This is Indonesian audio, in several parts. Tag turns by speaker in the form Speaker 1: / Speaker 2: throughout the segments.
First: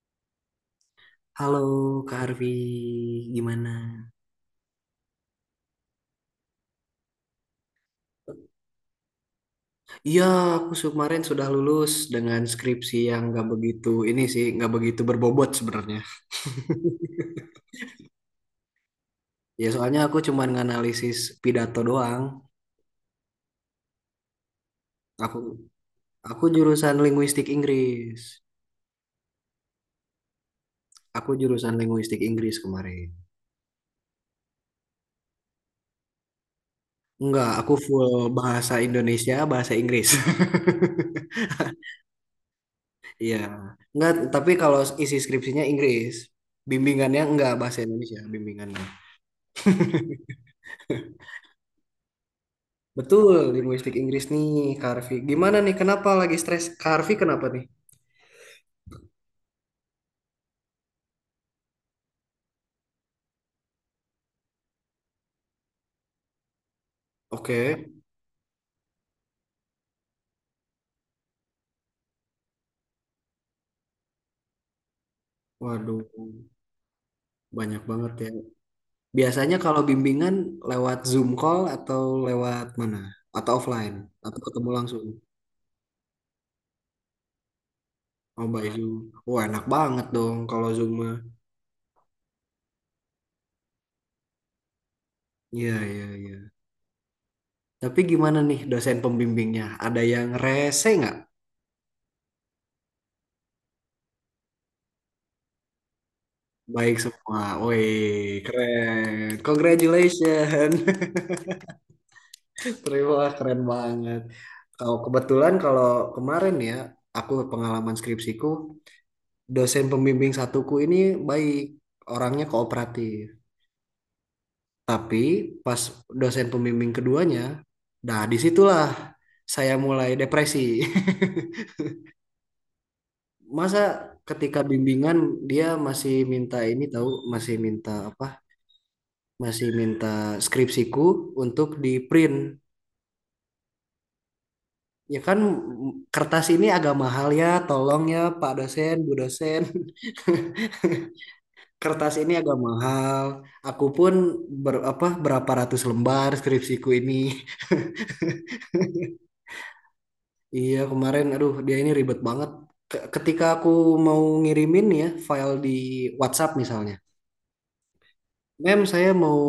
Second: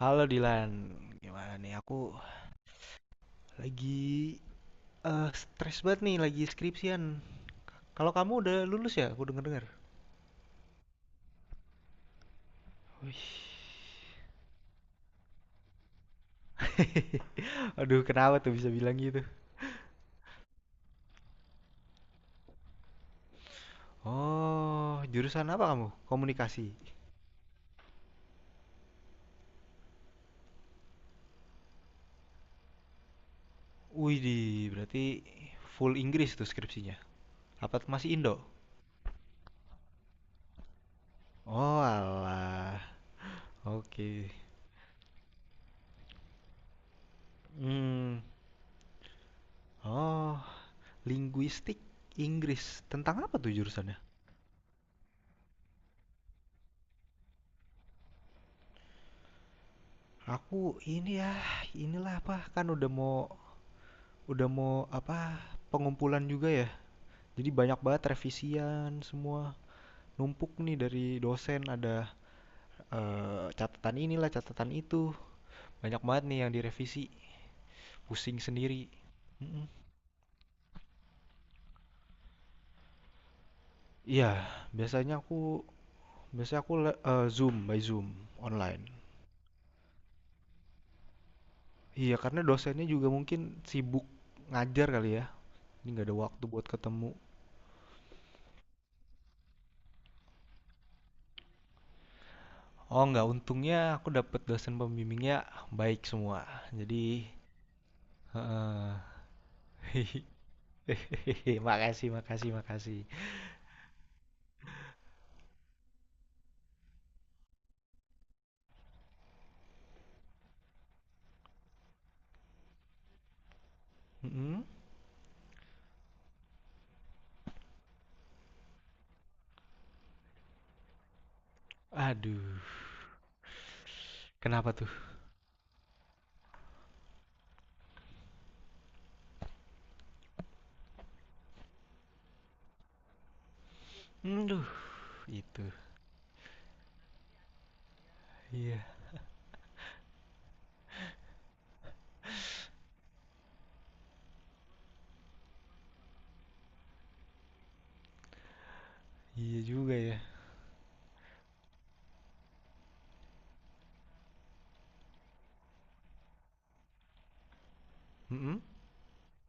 Speaker 1: Halo Dilan, gimana
Speaker 2: Halo
Speaker 1: nih? Aku
Speaker 2: Kak Harvey, gimana?
Speaker 1: lagi stres banget nih, lagi skripsian. Kalau kamu udah lulus ya, aku denger-dengar.
Speaker 2: Iya, kemarin sudah lulus dengan skripsi yang
Speaker 1: Wih.
Speaker 2: nggak begitu ini sih, nggak begitu berbobot sebenarnya.
Speaker 1: Aduh, kenapa tuh bisa bilang gitu?
Speaker 2: Ya soalnya aku cuma nganalisis pidato doang.
Speaker 1: Oh,
Speaker 2: Aku
Speaker 1: jurusan apa kamu?
Speaker 2: aku
Speaker 1: Komunikasi.
Speaker 2: jurusan linguistik Inggris. Aku jurusan linguistik Inggris kemarin.
Speaker 1: Wih, berarti full Inggris tuh skripsinya.
Speaker 2: Enggak, aku
Speaker 1: Apa masih
Speaker 2: full
Speaker 1: Indo?
Speaker 2: bahasa Indonesia, bahasa Inggris.
Speaker 1: Oh, alah.
Speaker 2: Iya. Enggak,
Speaker 1: Oke.
Speaker 2: tapi kalau isi skripsinya Inggris, bimbingannya enggak bahasa Indonesia,
Speaker 1: Hmm.
Speaker 2: bimbingannya.
Speaker 1: Oh, linguistik Inggris. Tentang
Speaker 2: Betul,
Speaker 1: apa tuh
Speaker 2: linguistik
Speaker 1: jurusannya?
Speaker 2: Inggris nih, Kak Arfi. Gimana nih, kenapa lagi stres? Kak Arfi kenapa nih?
Speaker 1: Aku ini ya, inilah apa kan udah mau apa pengumpulan juga ya. Jadi banyak
Speaker 2: Oke.
Speaker 1: banget revisian semua. Numpuk nih dari dosen ada catatan inilah, catatan itu. Banyak
Speaker 2: Waduh,
Speaker 1: banget nih yang direvisi.
Speaker 2: banyak banget ya.
Speaker 1: Pusing sendiri.
Speaker 2: Biasanya
Speaker 1: Mm-mm.
Speaker 2: kalau bimbingan lewat Zoom call atau lewat mana? Atau offline?
Speaker 1: Iya,
Speaker 2: Atau ketemu langsung?
Speaker 1: biasanya aku biasanya aku Zoom by Zoom
Speaker 2: Oh, by
Speaker 1: online.
Speaker 2: Zoom. Wah, enak banget dong kalau Zoom mah.
Speaker 1: Iya, karena dosennya juga mungkin sibuk ngajar kali ya,
Speaker 2: Iya,
Speaker 1: ini
Speaker 2: iya,
Speaker 1: nggak ada
Speaker 2: iya.
Speaker 1: waktu buat ketemu.
Speaker 2: Tapi gimana nih dosen pembimbingnya? Ada yang rese nggak?
Speaker 1: Oh, nggak, untungnya aku dapet dosen pembimbingnya baik semua.
Speaker 2: Baik
Speaker 1: Jadi,
Speaker 2: semua. Wih,
Speaker 1: heeh.
Speaker 2: keren. Congratulations.
Speaker 1: Makasih, makasih, makasih.
Speaker 2: Terima, keren banget. Kalau kebetulan kalau kemarin ya, aku pengalaman skripsiku, dosen pembimbing satuku ini baik, orangnya kooperatif.
Speaker 1: Mhm.
Speaker 2: Tapi pas dosen pembimbing keduanya, nah disitulah saya mulai depresi.
Speaker 1: Aduh,
Speaker 2: Masa ketika
Speaker 1: kenapa tuh?
Speaker 2: bimbingan dia masih minta ini tahu, masih minta apa? Masih minta skripsiku untuk di print.
Speaker 1: Aduh,
Speaker 2: Ya kan
Speaker 1: itu.
Speaker 2: kertas ini agak mahal ya, tolong ya Pak
Speaker 1: Iya,
Speaker 2: dosen, Bu dosen. Kertas ini agak mahal. Aku pun apa, berapa ratus lembar skripsiku ini.
Speaker 1: iya juga ya.
Speaker 2: Iya, kemarin aduh dia ini ribet banget. Ketika aku mau ngirimin ya file di WhatsApp misalnya.
Speaker 1: Mhm.
Speaker 2: Saya mau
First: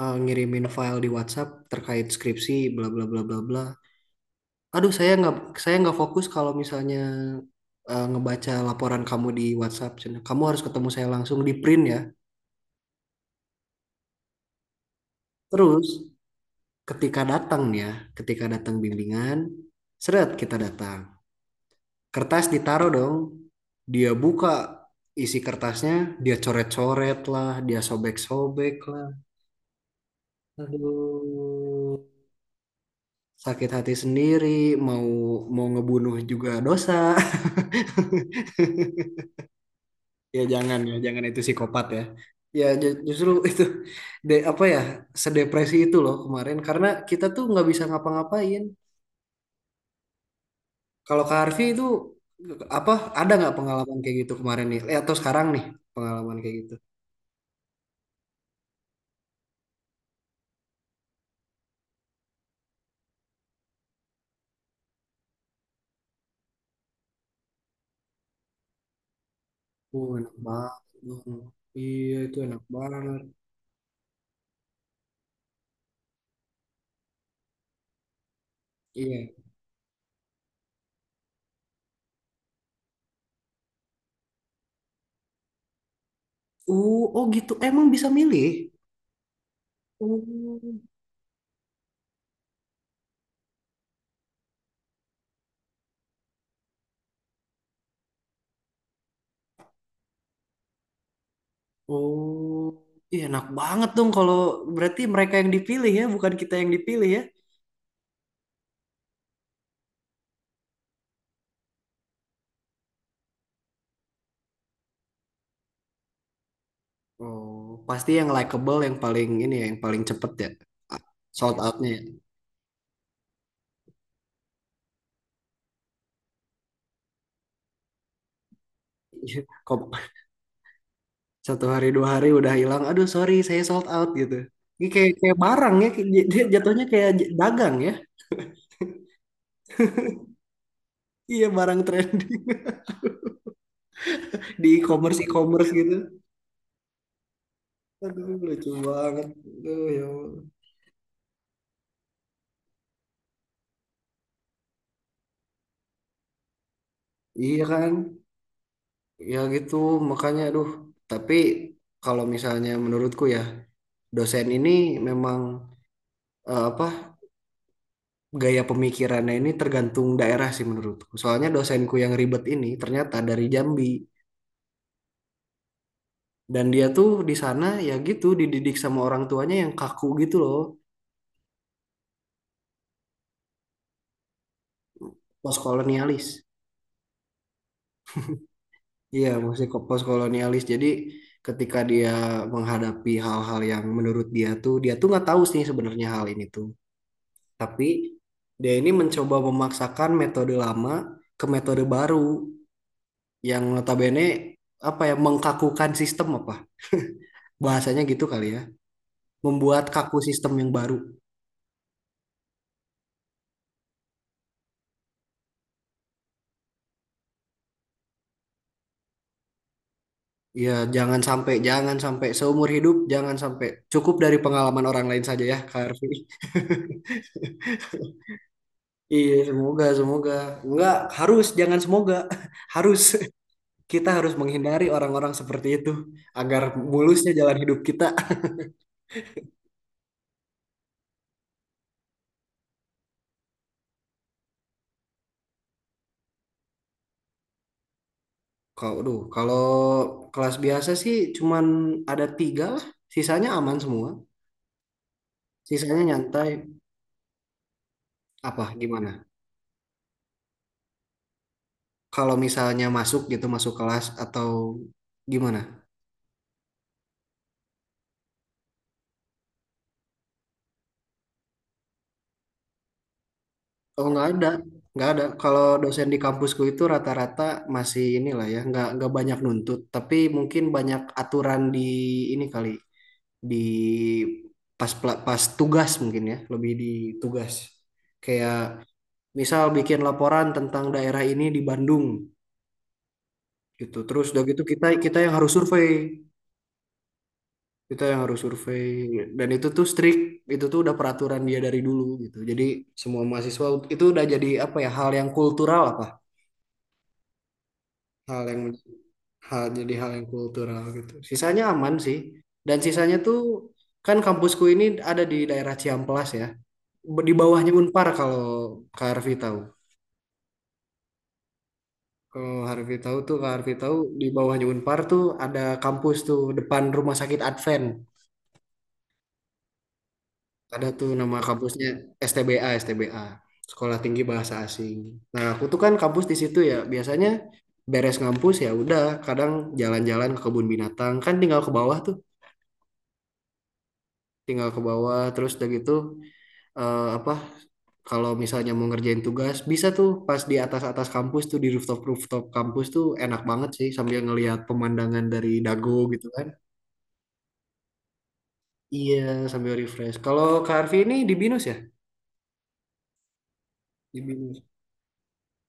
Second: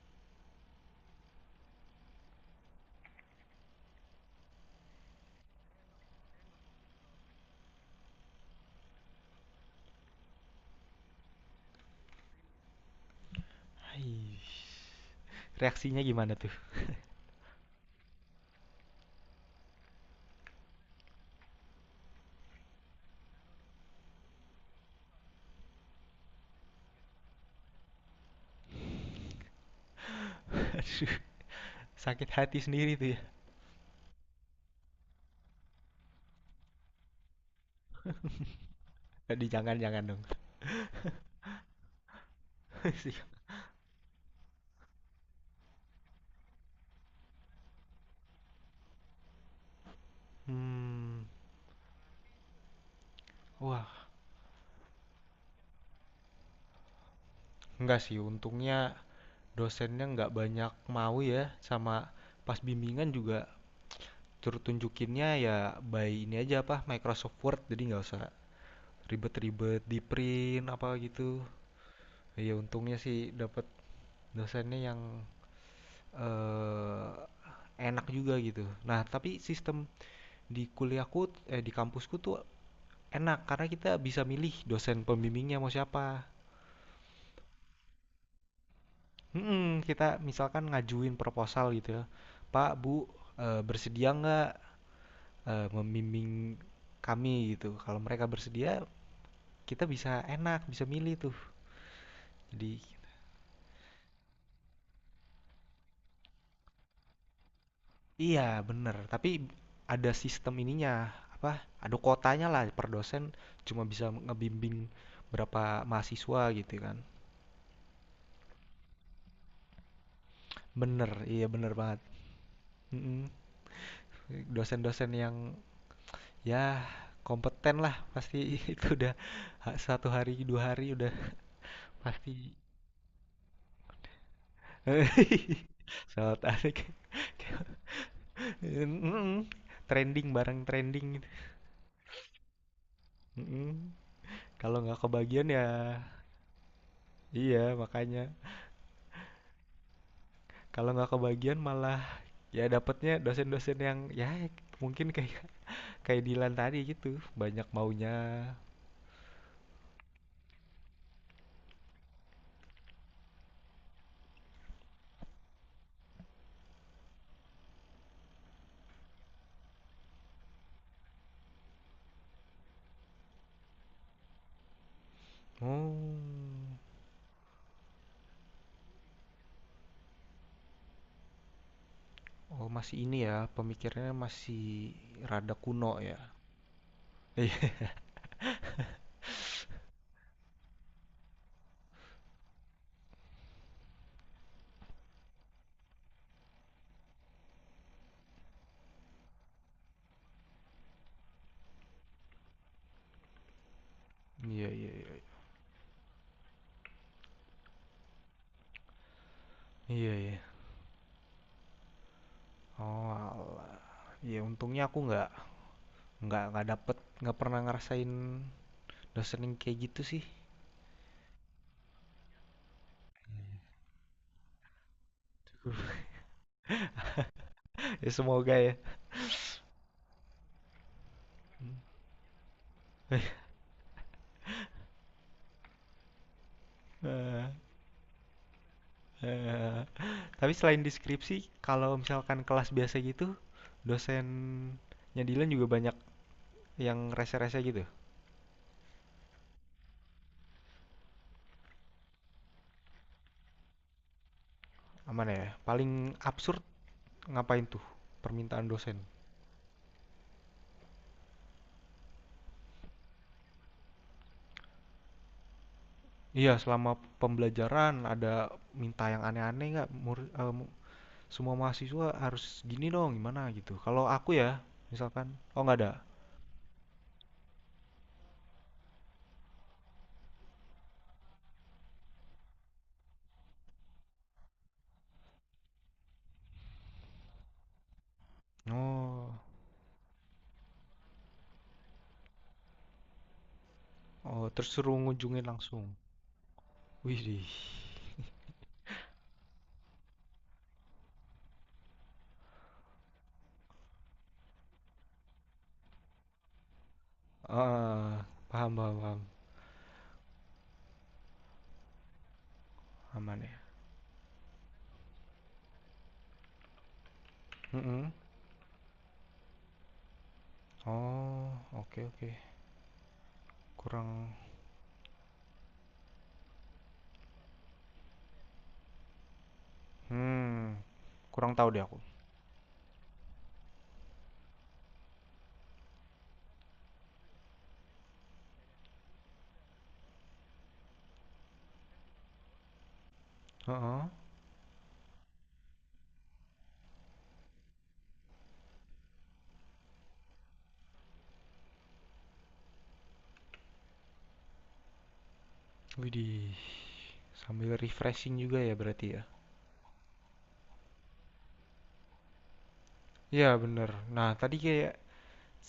Speaker 2: ngirimin file di WhatsApp terkait skripsi bla bla bla bla bla. Aduh, saya nggak fokus kalau misalnya ngebaca laporan kamu di WhatsApp. Cen. Kamu harus ketemu saya langsung di print ya.
Speaker 1: Ih.
Speaker 2: Terus
Speaker 1: Reaksinya gimana tuh?
Speaker 2: ketika datang ya, ketika datang bimbingan, seret kita datang. Kertas ditaruh dong, dia buka isi kertasnya, dia coret-coret lah, dia sobek-sobek lah.
Speaker 1: Aduh,
Speaker 2: Aduh,
Speaker 1: sakit hati sendiri tuh ya?
Speaker 2: sakit hati sendiri, mau mau ngebunuh juga dosa.
Speaker 1: Aduh, jangan jangan dong.
Speaker 2: Ya, jangan itu psikopat ya. Ya justru itu de apa ya sedepresi itu loh kemarin karena kita tuh nggak bisa ngapa-ngapain. Kalau
Speaker 1: Mmm,
Speaker 2: Kak Harvey itu apa ada nggak pengalaman
Speaker 1: wah,
Speaker 2: kayak gitu kemarin nih? Atau sekarang nih pengalaman kayak gitu?
Speaker 1: enggak sih, untungnya dosennya nggak banyak mau ya. Sama pas bimbingan juga, Tur tunjukinnya ya by ini aja apa Microsoft Word, jadi nggak usah ribet-ribet di
Speaker 2: Enak
Speaker 1: print
Speaker 2: banget.
Speaker 1: apa gitu.
Speaker 2: Bang. Iya itu
Speaker 1: Ya
Speaker 2: enak
Speaker 1: untungnya sih
Speaker 2: banget.
Speaker 1: dapat dosennya yang eh, enak juga gitu. Nah tapi
Speaker 2: Iya.
Speaker 1: sistem di kuliahku di kampusku tuh enak karena kita bisa milih dosen pembimbingnya mau siapa.
Speaker 2: Oh gitu. Emang bisa milih?
Speaker 1: Kita misalkan
Speaker 2: Oh.
Speaker 1: ngajuin proposal gitu ya, Pak Bu bersedia nggak membimbing kami gitu. Kalau mereka bersedia, kita bisa enak, bisa milih tuh.
Speaker 2: Oh.
Speaker 1: Jadi
Speaker 2: Iya enak banget dong kalau berarti mereka yang dipilih ya, bukan kita yang dipilih ya.
Speaker 1: iya bener, tapi ada sistem ininya, apa, ada kuotanya lah per dosen, cuma bisa ngebimbing berapa mahasiswa gitu kan.
Speaker 2: Oh, pasti yang likable yang paling ini ya, yang paling cepet ya.
Speaker 1: Bener, iya
Speaker 2: Sold
Speaker 1: bener
Speaker 2: outnya ya.
Speaker 1: banget. Mm-mm. Dosen-dosen yang ya kompeten lah pasti itu udah
Speaker 2: Kok
Speaker 1: satu hari dua hari udah
Speaker 2: satu hari dua hari udah
Speaker 1: pasti.
Speaker 2: hilang aduh sorry saya sold out gitu ini kayak kayak barang ya dia
Speaker 1: Soal
Speaker 2: dia jatuhnya
Speaker 1: tarik
Speaker 2: dagang ya
Speaker 1: Mm-mm. Trending bareng trending gitu.
Speaker 2: iya barang trending
Speaker 1: Mm-mm. Kalau
Speaker 2: di
Speaker 1: nggak
Speaker 2: e-commerce
Speaker 1: kebagian ya.
Speaker 2: e-commerce gitu
Speaker 1: Iya, makanya,
Speaker 2: aduh lucu banget aduh ya Allah.
Speaker 1: kalau nggak kebagian malah ya dapetnya dosen-dosen yang ya mungkin kayak kayak Dilan tadi gitu,
Speaker 2: Iya
Speaker 1: banyak
Speaker 2: kan
Speaker 1: maunya.
Speaker 2: ya gitu makanya aduh tapi kalau misalnya menurutku ya dosen ini memang eh, apa gaya pemikirannya ini tergantung daerah sih menurutku soalnya dosenku yang ribet ini ternyata dari Jambi.
Speaker 1: Oh,
Speaker 2: Dan dia tuh di sana ya gitu dididik sama orang tuanya yang kaku gitu loh,
Speaker 1: oh masih ini ya pemikirannya, masih rada kuno ya.
Speaker 2: postkolonialis.
Speaker 1: Iya.
Speaker 2: Iya, masih kok postkolonialis. Jadi ketika dia menghadapi hal-hal yang menurut dia tuh nggak tahu sih sebenarnya hal ini tuh. Tapi dia ini mencoba memaksakan metode lama ke metode baru yang notabene
Speaker 1: Iya iya
Speaker 2: apa ya
Speaker 1: iya.
Speaker 2: mengkakukan sistem apa bahasanya gitu kali ya, membuat
Speaker 1: Iya
Speaker 2: kaku
Speaker 1: iya.
Speaker 2: sistem yang baru.
Speaker 1: Oh, alah. Ya untungnya aku nggak dapet, nggak pernah ngerasain dosen yang kayak gitu sih.
Speaker 2: Ya, jangan sampai, jangan sampai seumur hidup, jangan sampai cukup dari pengalaman orang lain saja ya, Kak Arfi.
Speaker 1: Ya semoga ya.
Speaker 2: Iya, semoga, semoga. Enggak, harus, jangan semoga. Harus. Kita harus menghindari orang-orang seperti itu agar mulusnya
Speaker 1: Eh,
Speaker 2: jalan hidup kita.
Speaker 1: Eee, tapi selain deskripsi, kalau misalkan kelas biasa gitu, dosennya Dilan juga banyak yang rese-rese gitu?
Speaker 2: Kalau kelas biasa sih cuman ada tiga lah. Sisanya aman semua.
Speaker 1: Aman ya? Paling
Speaker 2: Sisanya nyantai.
Speaker 1: absurd ngapain tuh permintaan
Speaker 2: Apa,
Speaker 1: dosen?
Speaker 2: gimana? Kalau misalnya masuk gitu, masuk kelas atau gimana?
Speaker 1: Iya, selama pembelajaran ada minta yang aneh-aneh nggak? Semua mahasiswa harus gini dong, gimana gitu. Kalau
Speaker 2: Oh nggak
Speaker 1: aku
Speaker 2: ada,
Speaker 1: ya,
Speaker 2: nggak ada.
Speaker 1: misalkan, oh
Speaker 2: Kalau
Speaker 1: nggak ada?
Speaker 2: dosen di kampusku itu rata-rata masih inilah ya, nggak banyak nuntut, tapi mungkin banyak aturan di ini kali di pas tugas mungkin ya, lebih di tugas. Kayak
Speaker 1: Oh
Speaker 2: misal bikin laporan tentang daerah ini di Bandung gitu. Terus udah
Speaker 1: oh,
Speaker 2: gitu
Speaker 1: terus
Speaker 2: kita
Speaker 1: suruh
Speaker 2: kita yang
Speaker 1: ngunjungin
Speaker 2: harus
Speaker 1: langsung?
Speaker 2: survei,
Speaker 1: Widih.
Speaker 2: kita yang harus survei dan itu tuh strict, itu tuh udah peraturan dia dari dulu gitu. Jadi semua mahasiswa itu udah jadi apa ya hal yang kultural apa?
Speaker 1: Heeh,
Speaker 2: hal yang
Speaker 1: paham paham paham,
Speaker 2: Hal yang kultural gitu. Sisanya aman sih. Dan sisanya tuh
Speaker 1: aman ya.
Speaker 2: kan kampusku ini ada di daerah Ciamplas ya. Di bawahnya Unpar
Speaker 1: Mhm.
Speaker 2: kalau Kak Harfi tahu.
Speaker 1: Oh, oke oke.
Speaker 2: Kalau Harfi tahu tuh Kak Harfi tahu di
Speaker 1: Kurang
Speaker 2: bawahnya Unpar tuh ada kampus tuh depan Rumah Sakit Advent.
Speaker 1: hmm
Speaker 2: Ada tuh nama
Speaker 1: kurang tahu deh
Speaker 2: kampusnya
Speaker 1: aku.
Speaker 2: STBA, STBA. Sekolah Tinggi Bahasa Asing. Nah, aku tuh kan kampus di situ ya. Biasanya beres ngampus ya udah kadang jalan-jalan ke kebun binatang kan tinggal ke bawah tuh
Speaker 1: Heeh.
Speaker 2: tinggal ke bawah terus udah gitu eh, apa kalau misalnya mau ngerjain tugas bisa tuh pas di atas-atas kampus tuh di rooftop-rooftop kampus tuh enak banget sih sambil ngelihat pemandangan dari dago gitu kan.
Speaker 1: Widih, sambil refreshing juga ya berarti
Speaker 2: Iya,
Speaker 1: ya?
Speaker 2: sambil refresh. Kalau Kak Arfi ini di Binus ya?
Speaker 1: Iya bener.
Speaker 2: Di
Speaker 1: Nah tadi
Speaker 2: Binus.
Speaker 1: kayak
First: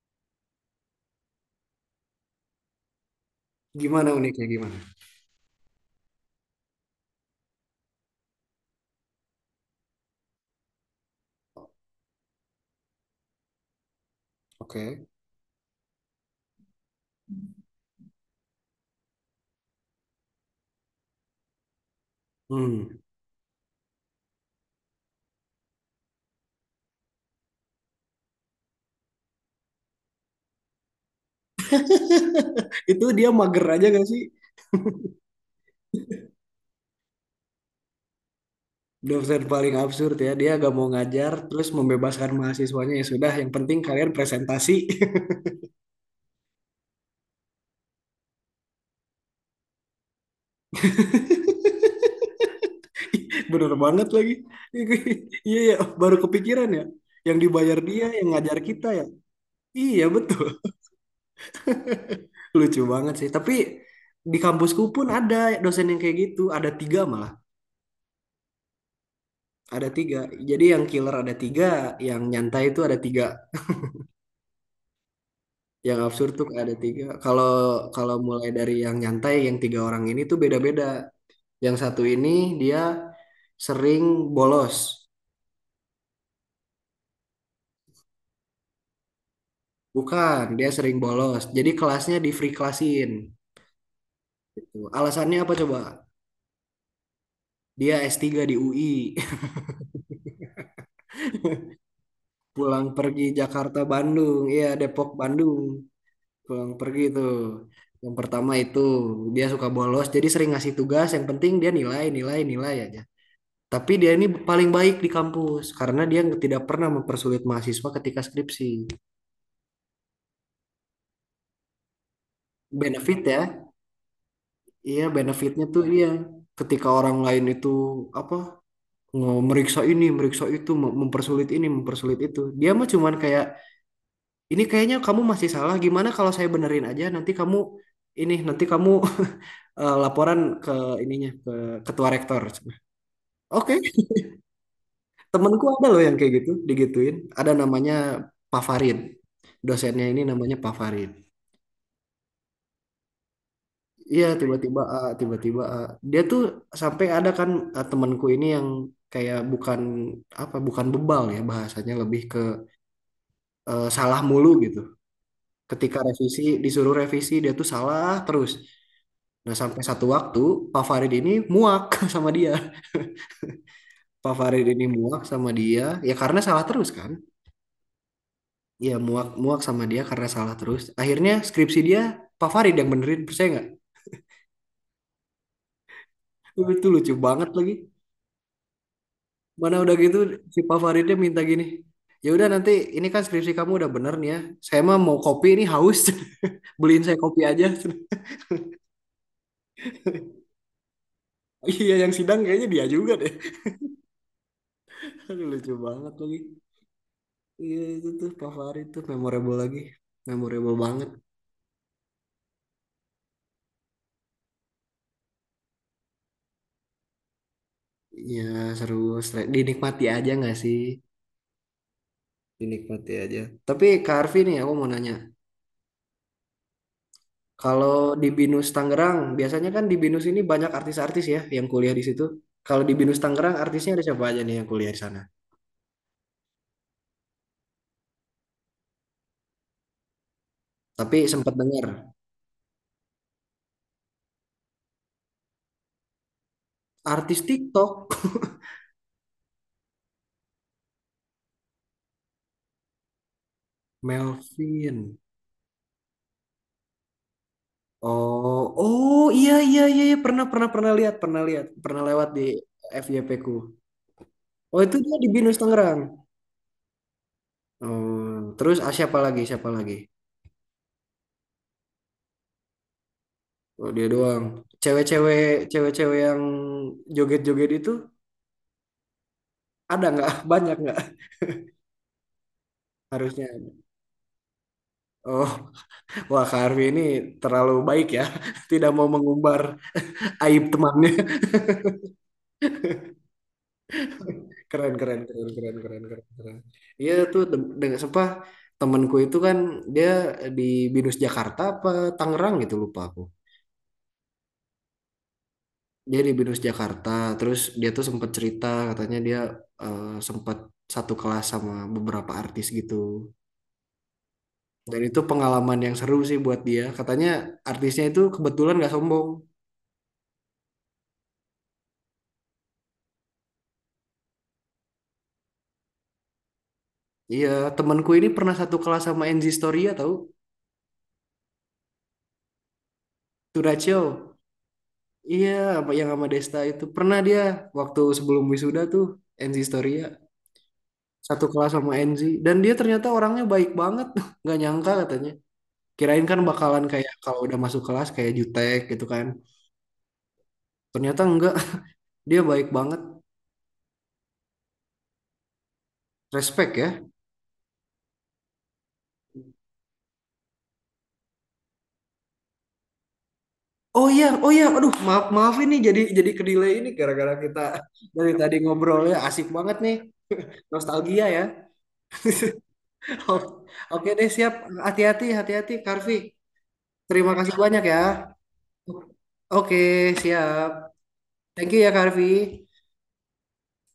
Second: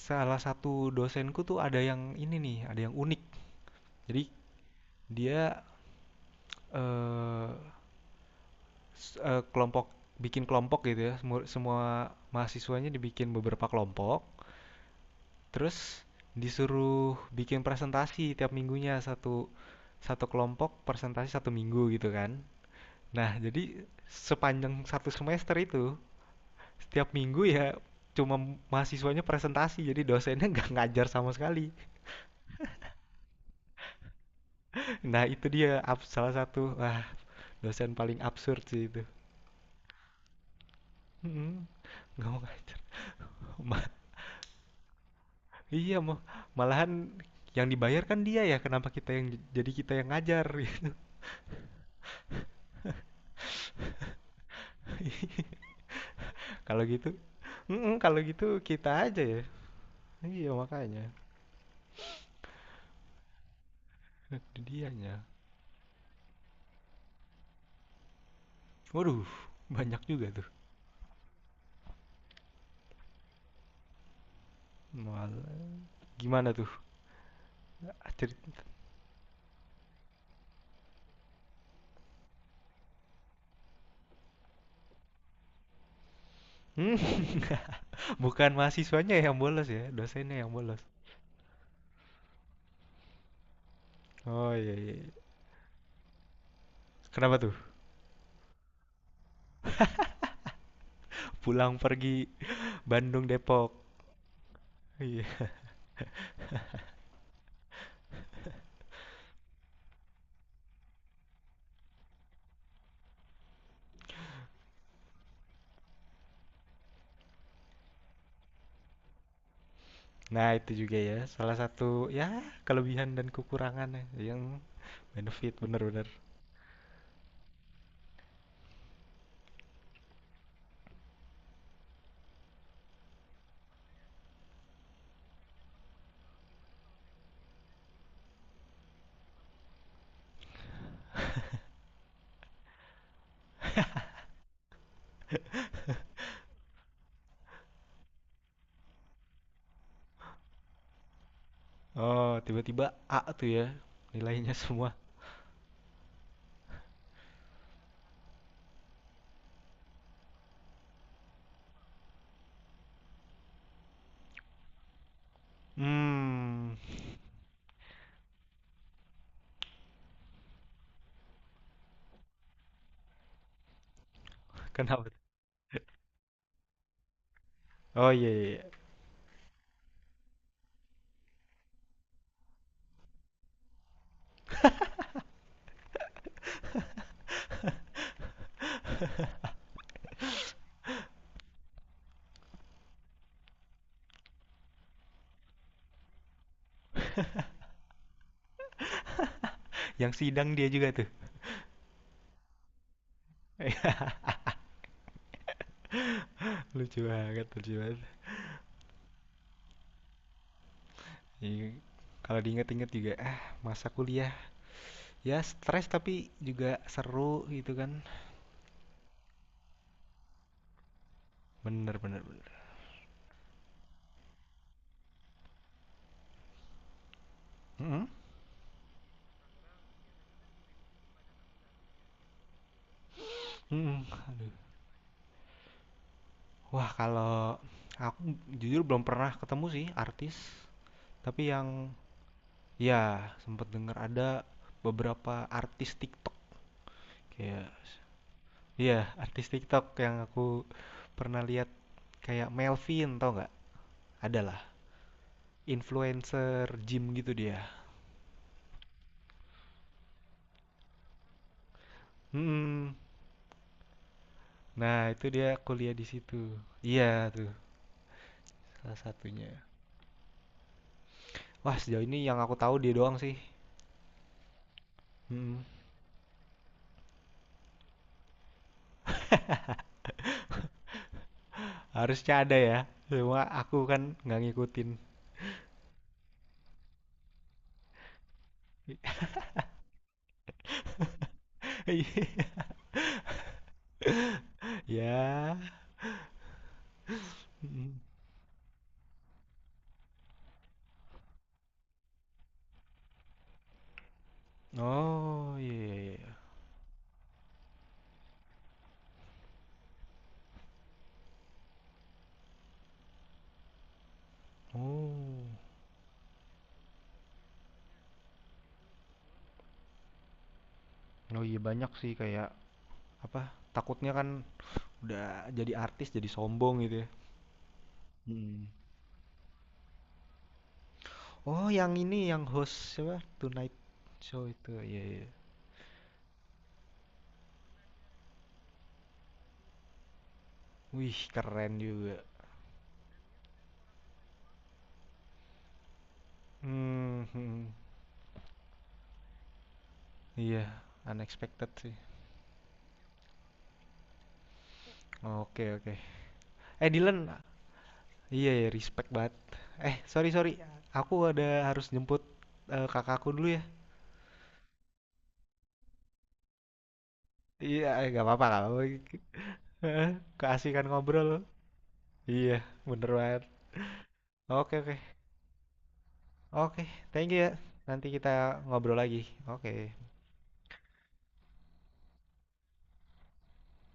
Speaker 1: salah satu dosenku tuh ada yang ini nih, ada yang unik.
Speaker 2: Gimana
Speaker 1: Jadi
Speaker 2: uniknya gimana?
Speaker 1: dia, eee, s eee, kelompok bikin kelompok gitu ya, semua mahasiswanya dibikin beberapa kelompok,
Speaker 2: Oke.
Speaker 1: terus disuruh bikin presentasi tiap minggunya, satu satu kelompok presentasi satu minggu gitu kan.
Speaker 2: Hmm.
Speaker 1: Nah, jadi sepanjang satu semester itu, setiap minggu ya cuma mahasiswanya presentasi, jadi dosennya nggak ngajar sama sekali.
Speaker 2: Itu dia mager aja gak sih?
Speaker 1: Nah, itu dia salah satu, wah, dosen paling absurd sih itu.
Speaker 2: Dosen paling absurd ya. Dia gak mau ngajar
Speaker 1: Mm-mm,
Speaker 2: terus
Speaker 1: nggak
Speaker 2: membebaskan
Speaker 1: mau ngajar.
Speaker 2: mahasiswanya ya sudah yang penting
Speaker 1: Ma-
Speaker 2: kalian presentasi.
Speaker 1: iya, malahan yang dibayar kan dia ya, kenapa kita yang jadi kita yang ngajar gitu.
Speaker 2: Bener banget lagi. Iya ya, baru kepikiran ya.
Speaker 1: Kalau gitu,
Speaker 2: Yang dibayar
Speaker 1: mm-mm,
Speaker 2: dia,
Speaker 1: kalau
Speaker 2: yang
Speaker 1: gitu
Speaker 2: ngajar kita
Speaker 1: kita
Speaker 2: ya.
Speaker 1: aja ya.
Speaker 2: Iya betul.
Speaker 1: Iya, makanya.
Speaker 2: Lucu banget sih. Tapi di
Speaker 1: Itu
Speaker 2: kampusku pun
Speaker 1: dianya.
Speaker 2: ada dosen yang kayak gitu. Ada tiga malah.
Speaker 1: Waduh,
Speaker 2: Ada
Speaker 1: banyak
Speaker 2: tiga.
Speaker 1: juga tuh.
Speaker 2: Jadi yang killer ada tiga, yang nyantai itu ada tiga.
Speaker 1: Malah
Speaker 2: Yang absurd tuh
Speaker 1: gimana tuh?
Speaker 2: ada tiga. Kalau kalau
Speaker 1: cerit
Speaker 2: mulai dari yang nyantai, yang tiga orang ini tuh beda-beda. Yang satu ini dia sering bolos.
Speaker 1: mmm, bukan mahasiswanya yang bolos ya, dosennya
Speaker 2: Bukan,
Speaker 1: yang
Speaker 2: dia
Speaker 1: bolos.
Speaker 2: sering bolos. Jadi kelasnya di free classin.
Speaker 1: Oh, iya iya iya.
Speaker 2: Alasannya apa coba?
Speaker 1: Kenapa tuh?
Speaker 2: Dia S3 di UI,
Speaker 1: Pulang pergi
Speaker 2: pulang pergi
Speaker 1: Bandung,
Speaker 2: Jakarta
Speaker 1: Depok.
Speaker 2: Bandung, iya Depok
Speaker 1: Iya.
Speaker 2: Bandung, pulang pergi tuh. Yang pertama itu dia suka bolos, jadi sering ngasih tugas. Yang penting dia nilai, nilai, nilai aja. Tapi dia ini paling baik di kampus karena dia tidak pernah mempersulit mahasiswa ketika skripsi.
Speaker 1: Nah, itu juga ya salah satu, ya, kelebihan
Speaker 2: Benefit
Speaker 1: dan
Speaker 2: ya,
Speaker 1: kekurangannya. Yang
Speaker 2: iya
Speaker 1: benefit,
Speaker 2: benefitnya
Speaker 1: bener
Speaker 2: tuh dia
Speaker 1: bener.
Speaker 2: ketika orang lain itu apa meriksa ini, meriksa itu, mempersulit ini, mempersulit itu. Dia mah cuman kayak Ini kayaknya kamu masih salah. Gimana kalau saya benerin aja? Nanti kamu ini, nanti kamu laporan ke ininya ke ketua rektor. Oke, temanku ada loh yang kayak gitu, digituin. Ada namanya Pak Farid. Dosennya ini namanya Pak Farid.
Speaker 1: Oh, tiba-tiba A tuh ya
Speaker 2: Iya,
Speaker 1: nilainya
Speaker 2: tiba-tiba
Speaker 1: semua.
Speaker 2: ah, tiba-tiba ah. Dia tuh sampai ada kan ah, temanku ini yang kayak bukan apa, bukan bebal ya bahasanya lebih ke salah mulu gitu. Ketika revisi
Speaker 1: hmm
Speaker 2: disuruh revisi dia tuh salah terus. Nah, sampai satu waktu Pak Farid ini muak sama dia. Pak Farid ini
Speaker 1: Kenapa tuh?
Speaker 2: muak sama dia, ya karena salah terus kan?
Speaker 1: Oh, iya iya iya.
Speaker 2: Ya muak muak sama dia karena salah terus. Akhirnya skripsi dia Pak Farid yang benerin, percaya nggak? Itu lucu banget lagi. Mana udah gitu si Pak Faridnya minta gini. Ya udah nanti ini kan skripsi kamu udah bener nih ya. Saya mah mau kopi ini haus. Beliin saya kopi aja.
Speaker 1: Yang sidang dia juga tuh.
Speaker 2: Iya yang sidang kayaknya dia juga deh. Lucu banget lagi.
Speaker 1: Lucu banget, lucu
Speaker 2: Iya
Speaker 1: banget.
Speaker 2: itu tuh Pak Farid tuh memorable lagi. Memorable banget.
Speaker 1: Jadi, kalau diinget-inget juga, ah, masa kuliah ya stres tapi juga seru gitu kan,
Speaker 2: Iya seru, dinikmati aja nggak sih?
Speaker 1: bener bener bener.
Speaker 2: Dinikmati aja. Tapi Kak Arfi nih aku mau nanya, kalau
Speaker 1: Mm-mm.
Speaker 2: di BINUS Tangerang, biasanya kan di BINUS ini banyak artis-artis ya yang kuliah di situ. Kalau di BINUS Tangerang artisnya ada
Speaker 1: Mm-mm.
Speaker 2: siapa aja
Speaker 1: Aduh.
Speaker 2: nih yang kuliah di sana?
Speaker 1: Wah, kalau aku jujur belum pernah ketemu sih artis,
Speaker 2: Tapi
Speaker 1: tapi
Speaker 2: sempat
Speaker 1: yang
Speaker 2: dengar
Speaker 1: ya sempet denger ada beberapa artis TikTok
Speaker 2: artis
Speaker 1: kayak,
Speaker 2: TikTok.
Speaker 1: iya, artis TikTok yang aku pernah lihat kayak Melvin, tau nggak, ada lah,
Speaker 2: Melvin.
Speaker 1: influencer gym gitu dia.
Speaker 2: Oh, oh iya iya iya iya. pernah pernah Pernah lihat pernah lihat pernah lewat di
Speaker 1: mm
Speaker 2: FYP ku. Oh itu
Speaker 1: Nah,
Speaker 2: dia
Speaker 1: itu
Speaker 2: di BINUS
Speaker 1: dia kuliah
Speaker 2: Tangerang.
Speaker 1: di situ. Iya tuh,
Speaker 2: Oh, terus ah,
Speaker 1: salah
Speaker 2: siapa lagi
Speaker 1: satunya.
Speaker 2: siapa lagi?
Speaker 1: Wah, sejauh ini yang aku tahu dia doang sih.
Speaker 2: Oh, dia doang. Cewek-cewek,
Speaker 1: Mhm.
Speaker 2: cewek-cewek yang joget-joget itu ada nggak? Banyak nggak?
Speaker 1: Harusnya ada ya, cuma
Speaker 2: Harusnya
Speaker 1: aku
Speaker 2: ada.
Speaker 1: kan nggak ngikutin.
Speaker 2: Oh, wah Kak Arfi ini terlalu baik ya. Tidak mau mengumbar aib temannya. Keren, keren, keren,
Speaker 1: Ya.
Speaker 2: keren, keren, keren, keren. Iya tuh dengan
Speaker 1: Mhm.
Speaker 2: temanku itu kan dia di Binus Jakarta apa Tangerang gitu lupa aku.
Speaker 1: Oh, iya iya
Speaker 2: Dia di
Speaker 1: iya.
Speaker 2: Binus Jakarta, terus dia tuh sempat cerita katanya dia sempat satu kelas sama beberapa artis gitu. Dan itu
Speaker 1: Oh,
Speaker 2: pengalaman yang seru sih buat dia. Katanya artisnya itu kebetulan gak sombong.
Speaker 1: apa, takutnya kan udah jadi artis jadi sombong gitu ya.
Speaker 2: Iya, temanku ini pernah satu kelas sama Enzi Storia tahu?
Speaker 1: Oh, yang ini yang host siapa, Tonight
Speaker 2: Turaccio.
Speaker 1: Show itu, iya iya.
Speaker 2: Iya, apa yang sama Desta itu pernah dia waktu sebelum wisuda tuh Enzi Storia
Speaker 1: Wih,
Speaker 2: satu kelas
Speaker 1: keren
Speaker 2: sama
Speaker 1: juga.
Speaker 2: Enzi dan dia ternyata orangnya baik banget. Nggak nyangka katanya. Kirain kan bakalan kayak
Speaker 1: Hmm
Speaker 2: kalau udah
Speaker 1: mhm.
Speaker 2: masuk kelas kayak jutek gitu kan.
Speaker 1: Iya,
Speaker 2: Ternyata enggak.
Speaker 1: unexpected sih.
Speaker 2: Dia baik banget.
Speaker 1: Oke, oke.
Speaker 2: Respect
Speaker 1: Eh,
Speaker 2: ya.
Speaker 1: Dylan. Iya, ya, respect banget. Eh, sorry, sorry. Aku ada harus jemput kakakku dulu ya.
Speaker 2: Oh iya, oh iya, aduh maaf maaf ini jadi kedelay ini gara-gara kita
Speaker 1: Iya, eh, nggak
Speaker 2: dari
Speaker 1: apa-apa,
Speaker 2: tadi
Speaker 1: nggak
Speaker 2: ngobrolnya
Speaker 1: apa-apa.
Speaker 2: asik banget nih,
Speaker 1: Heeh, keasikan
Speaker 2: nostalgia
Speaker 1: ngobrol.
Speaker 2: ya.
Speaker 1: Iya, bener banget.
Speaker 2: O- Oke deh siap,
Speaker 1: Oke, oke.
Speaker 2: hati-hati Karvi.
Speaker 1: Oke, thank
Speaker 2: Terima
Speaker 1: you ya.
Speaker 2: kasih banyak ya.
Speaker 1: Nanti kita ngobrol lagi. Oke.
Speaker 2: Oke siap, thank you ya Karvi.